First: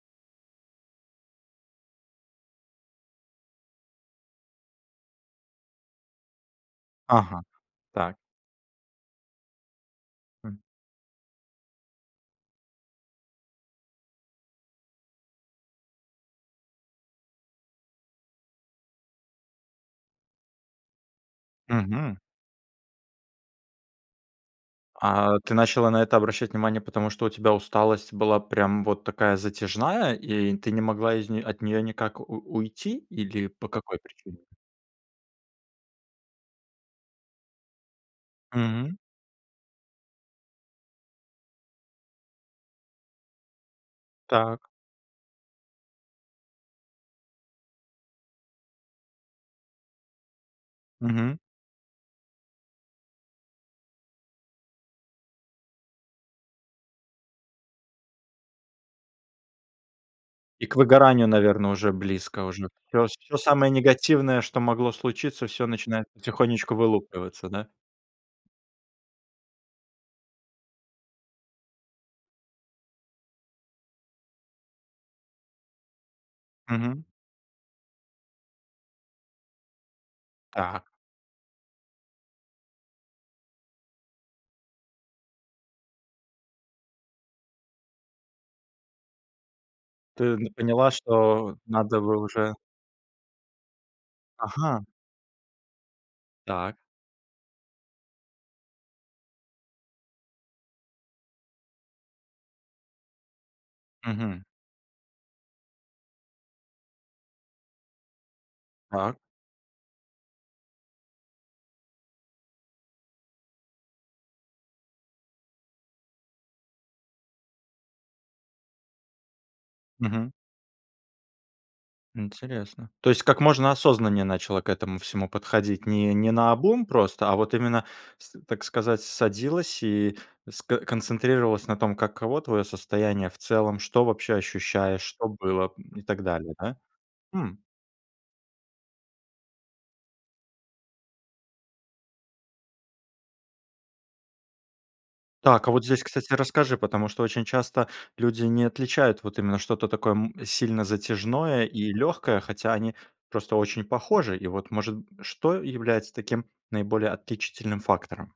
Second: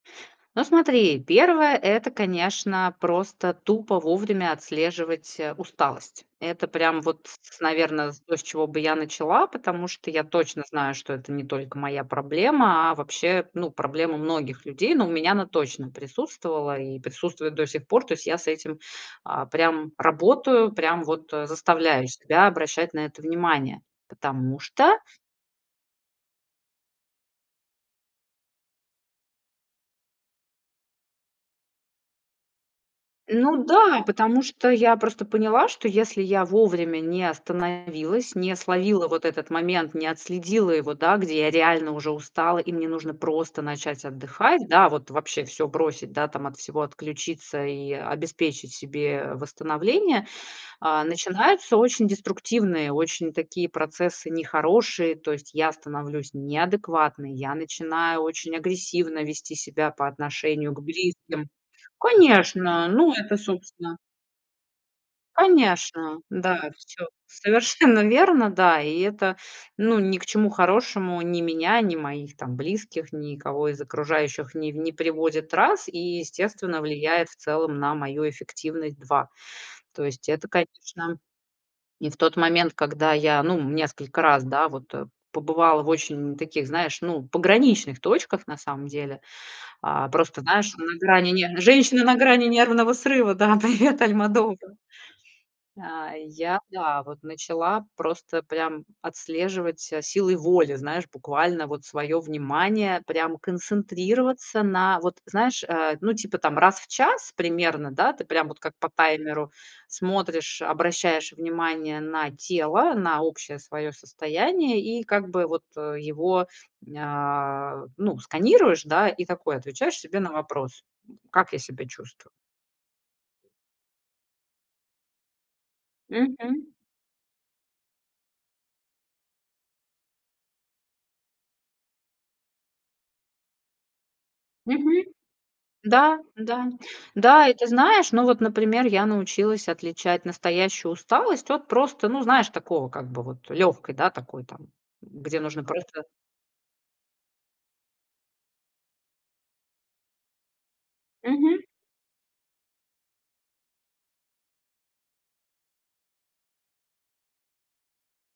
Ну, смотри, 1- это, конечно, просто тупо вовремя отслеживать, э, усталость. Это прям вот, Ага, наверно, так. то, с чего бы я начала. Потому что я Хм. точно знаю, что это не только моя проблема, а вообще, ну, проблема многих людей. Но у меня она точно присутствовала и присутствует до сих пор. То есть я с этим, а, прям работаю, прям вот, э, заставляю Мгм. себя обращать на это внимание. Потому что А ты начала на это обращать внимание, потому что у тебя усталость была прям вот такая затяжная, и ты не могла из нее от нее никак у уйти или Ну, по какой да. причине? Потому я просто поняла, что если я вовремя не остановилась, не Мм. словила вот этот момент, не отследила его, да, где я реально уже устала и мне нужно просто начать отдыхать, Так. да, вот вообще всё бросить, да, там, от всего отключиться и обеспечить себе восстановление, а, Мгм. начинаются очень деструктивные, очень такие процессы нехорошие. То есть я становлюсь неадекватной, я начинаю очень агрессивно вести себя по И отношению к к выгоранию, близким. наверно, уже близко уже. Конечно, Всё ну, это, всё самое собственно негативное, что могло случиться, всё начинает конечно, да. потихонечку Всё вылупливаться, да? совершенно верно. Да. И это, ну, ни к чему хорошему ни меня, ни моих там близких, никого из окружающих не в не приводит- раз. И, естественно, Мгм. влияет в целом на мою эффективность- 2. То есть это, Так. конечно и в тот момент, когда я, ну, несколько раз, да, вот, э, побывала в очень таких, знаешь, ну, пограничных точках, на самом деле. А-а, Ты просто, не знаешь, поняла, на грани что нер надо "Женщина на бы грани уже нервного срыва", да, привет Альмодовар. Ага. А-а. Я Так. да, вот, начала просто прям отслеживать ся силой воли, знаешь, буквально вот своё внимание прям Мгм. концентрироваться на вот знаешь, э, ну, типа там раз в час примерно, да, ты прям вот как по Так. таймеру смотришь, обращаешь внимание на тело, на общее своё состояние и как бы вот, э, его, ня, ну, сканируешь, да, и такой отвечаешь себе на Мгм. вопрос: "Как я себя чувствую?" Интересно. То есть как можно осознаннее начала к этому всему подходить? Не не Мгм. наобум просто, а вот именно с так сказать, садилась и с ко концентрировалась на том, каково твое состояние в целом, что вообще ощущаешь, Мгм. что было, м, и Да, так далее, да, да? да. И Хм. ты знаешь, ну, вот, например, я научилась отличать настоящую усталость от просто, ну, знаешь, такого как бы вот лёгкой, да, такой там, где нужно Так, а вот просто здесь, кстати, расскажи, потому что очень часто люди не отличают вот именно что-то такое, м, сильно Мгм. затяжное и легкое, хотя они просто очень похожи. И вот, может что является таким наиболее отличительным фактором?